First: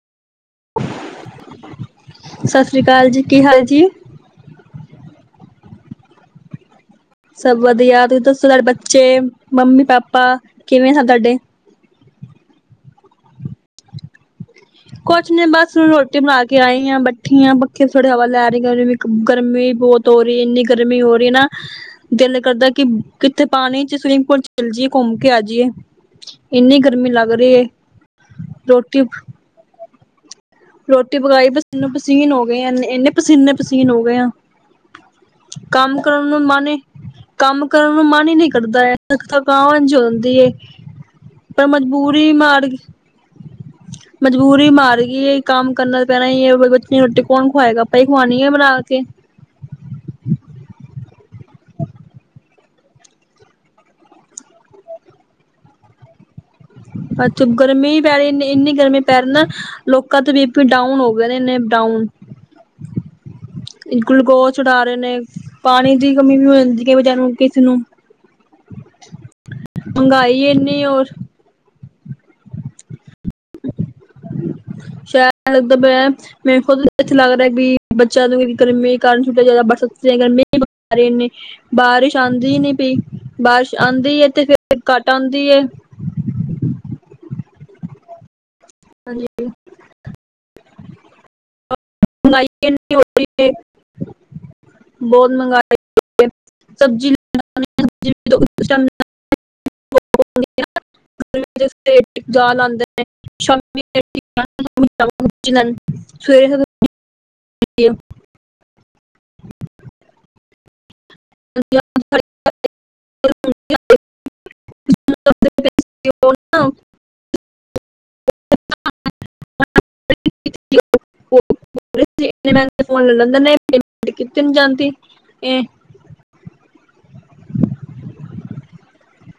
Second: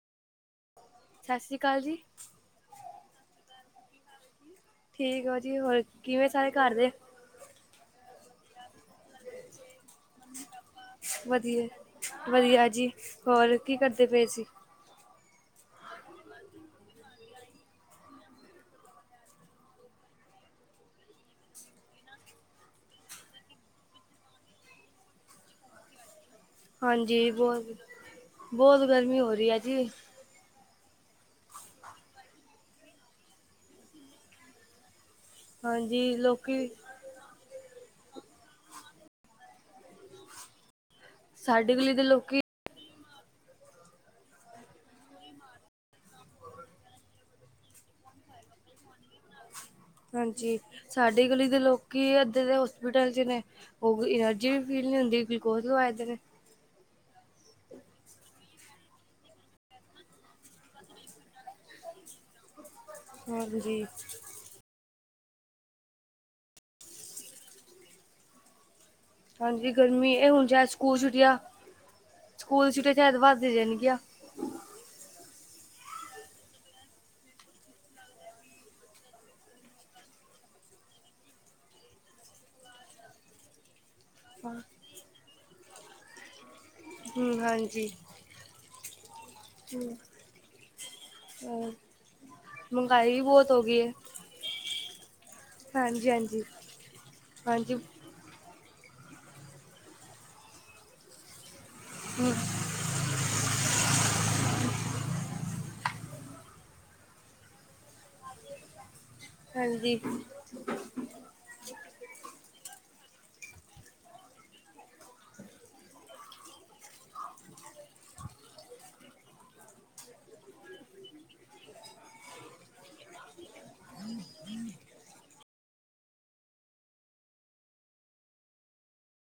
ਸ਼ ਸ਼੍ਰੀ ਕਾਲ ਜੀ। ਸ਼ ਸ਼੍ਰੀ ਕਾਲ ਜੀ ਕੀ ਹਾਲ ਜੀ? ਠੀਕ ਓ ਜੀ ਹੋਰ ਕਿਵੇਂ ਸਾਰੇ ਘਰ ਦੇ? ਸਭ ਵਧੀਆ ਤੁਸੀਂ ਦੱਸੋ ਤੁਹਾਡੇ ਬੱਚੇ, ਮੰਮੀ, ਪਾਪਾ ਕਿਵੇਂ ਸਨ ਤੁਹਾਡੇ? ਵਧੀਆ ਵਧੀਆ ਜੀ ਹੋਰ ਕੀ ਕਰਦੇ ਪੇ ਸੀ? ਕੁਛ ਨੀ ਬਸ ਰੋਟੀ ਬਣਾ ਕੇ ਆਈ ਆ, ਬੈਠੀ ਆ ਪੱਖੇ ਥੋੜੀ ਹਵਾ ਲੈ ਰੀ ਅਰੀ ਵੀ ਗਰਮੀ ਬੋਤ ਹੋ ਰੀ ਇੰਨੀ ਗਰਮੀ ਹੋ ਰੀ ਨਾ ਦਿਲ ਕਰਦਾ ਕਿ ਕਿੱਥੇ ਪਾਣੀ ਚ ਸਵਿਮਿੰਗ ਪੂਲ ਚ ਚੱਲ ਜੀਏ ਘੁੰਮ ਕੇ ਆ ਜੀਏ। ਇੰਨੀ ਗਰਮੀ ਹਾਂਜੀ ਲੱਗ ਰੀ ਏ, ਰੋਟੀ ਵਧੀਆ ਜੀ। ਰੋਟੀ ਪਕਾਈ ਪਸੀਨੋ ਪਸੀਨ ਹੋਗੇ ਆ ਇੰਨੇ ਪਸੀਨੇ ਪਸੀਨ ਹੋ ਗੇ ਆ। ਕੰਮ ਹਾਂਜੀ ਕਰਨ ਨੂੰ ਲੋਕੀ ਮਨ ਈ ਕੰਮ ਕਰਨ ਨੂੰ ਮਨ ਈ ਨੀ ਕਰਦਾ ਐ ਥ ਥਕਾਵਨ ਜੀ ਹੁੰਦੀ ਏ ਪਰ ਸਾਡੀ ਗਲੀ ਦੇ ਮਜ਼ਬੂਰੀ ਲੋਕੀ ਮਾੜਗੀ, ਮਜ਼ਬੂਰੀ ਮਾਰਗੀ ਏ ਕੰਮ ਕਰਨਾ ਤੇ ਪੈਣਾ ਈ ਏ ਬ ਬੱਚੇ ਨੂੰ ਰੋਟੀ ਕੌਣ ਖੁਵਾਏਗਾ ਆਪਾਂ ਈ ਖਵਾਣੀ ਏ ਬਣਾ ਕੇ। ਹਾਂਜੀ, ਸਾਡੀ ਗਲੀ ਦੇ ਲੋਕੀ ਅੱਧੇ ਤੇ ਹੋਸਪਿਟਲ ਚ ਨੇ। ਉਹ ਐਨਰਜੀ ਵੀ ਫੀਲ ਵੀ ਹੁੰਦੀ, ਕੋਈ ਕੁਛ ਹੋਦੇ ਨੇ, ਅੱਛਾ, ਗਰਮੀ ਈ ਪੈ ਰਈ ਏਨੀ ਇੰਨੀ ਗਰਮੀ ਪੈ ਰਈ ਨਾ ਲੋਕਾਂ ਤੇ ਬੀ ਪੀ ਡਾਊਨ ਹੋ ਗਏ ਨੇ ਇੰਨੇ ਡਾਊਨ ਹਾਂਜੀ ਗੁਲੂਕੋਜ਼ ਚਡਾ ਰਏ ਨੇ, ਪਾਣੀ ਦੀ ਕਮੀ ਵੀ ਹੋ ਜਾਂਦੀ ਏ ਵਿਚਾਰੇ ਨੂੰ ਕਿਸੀ ਨੂੰ। ਹਾਂਜੀ, ਗਰਮੀ ਏਹ ਮਹਿੰਗਾਈ ਹੁਨ ਸ਼ੈਦ ਇੰਨੀ ਸਕੂਲ ਔਰ ਛੁੱਟੀਆਂ, ਸਕੂਲ ਛੁੱਟੀਆਂ ਸ਼ੈਦ ਵੱਧ ਜਾਣਗੀਆ। [unintelligible] ਮੈਂਨੂੰ ਖੁਦ ਨੂੰ ਇੱਥੇ ਲੱਗ ਰਿਆ ਵੀ ਬੱਚਿਆ ਨੂੰ ਵੀ ਗਰਮੀ ਕਾਰਨ ਛੁਟੀਆਂ ਜ਼ਿਆਦਾ ਬੜ ਸਕਦੀ ਐ ਗਰਮੀ ਅਰੇ ਏਨੀ, ਬਾਰਿਸ਼ ਆਂਦੀ ਈ ਨੀ ਪਈ ਬਾਰਿਸ਼ ਆਂਦੀ ਏ ਤੇ ਫੇਰ ਘੱਟ ਆਂਦੀ ਏ। ਹੂੰ ਹਾਂਜੀ, ਹਾਂਜੀ ਹੂੰ, ਹੋਰ ਮਹਿੰਗਾਈ ਏਨੀ ਹੋ ਰਈ ਏ। ਬੋਤ ਮੰਗਾਈ ਹਾਂਜੀ ਹੋਈ ਹਾਂਜੀ [unintelligible] ਸਬਜ਼ੀ ਨੂੰ [unintelligible] [unintelligible] ਹਾਂਜੀ ਆਂਦੇ ਨੇ। [unintelligible] [inaudible] ਹਾਂਜੀ। [inaudible] [inaudible] [inaudible] [inaudible] [unintelligible] ਓ ਈ ਐਮ ਆਈ ਤੇ ਫੋਨ ਲੈ ਲੈਂਦੇ ਨੇ ਪੇਮੈਂਟ ਕੀਤੀ ਨੀ ਜਾਂਦੀ ਏ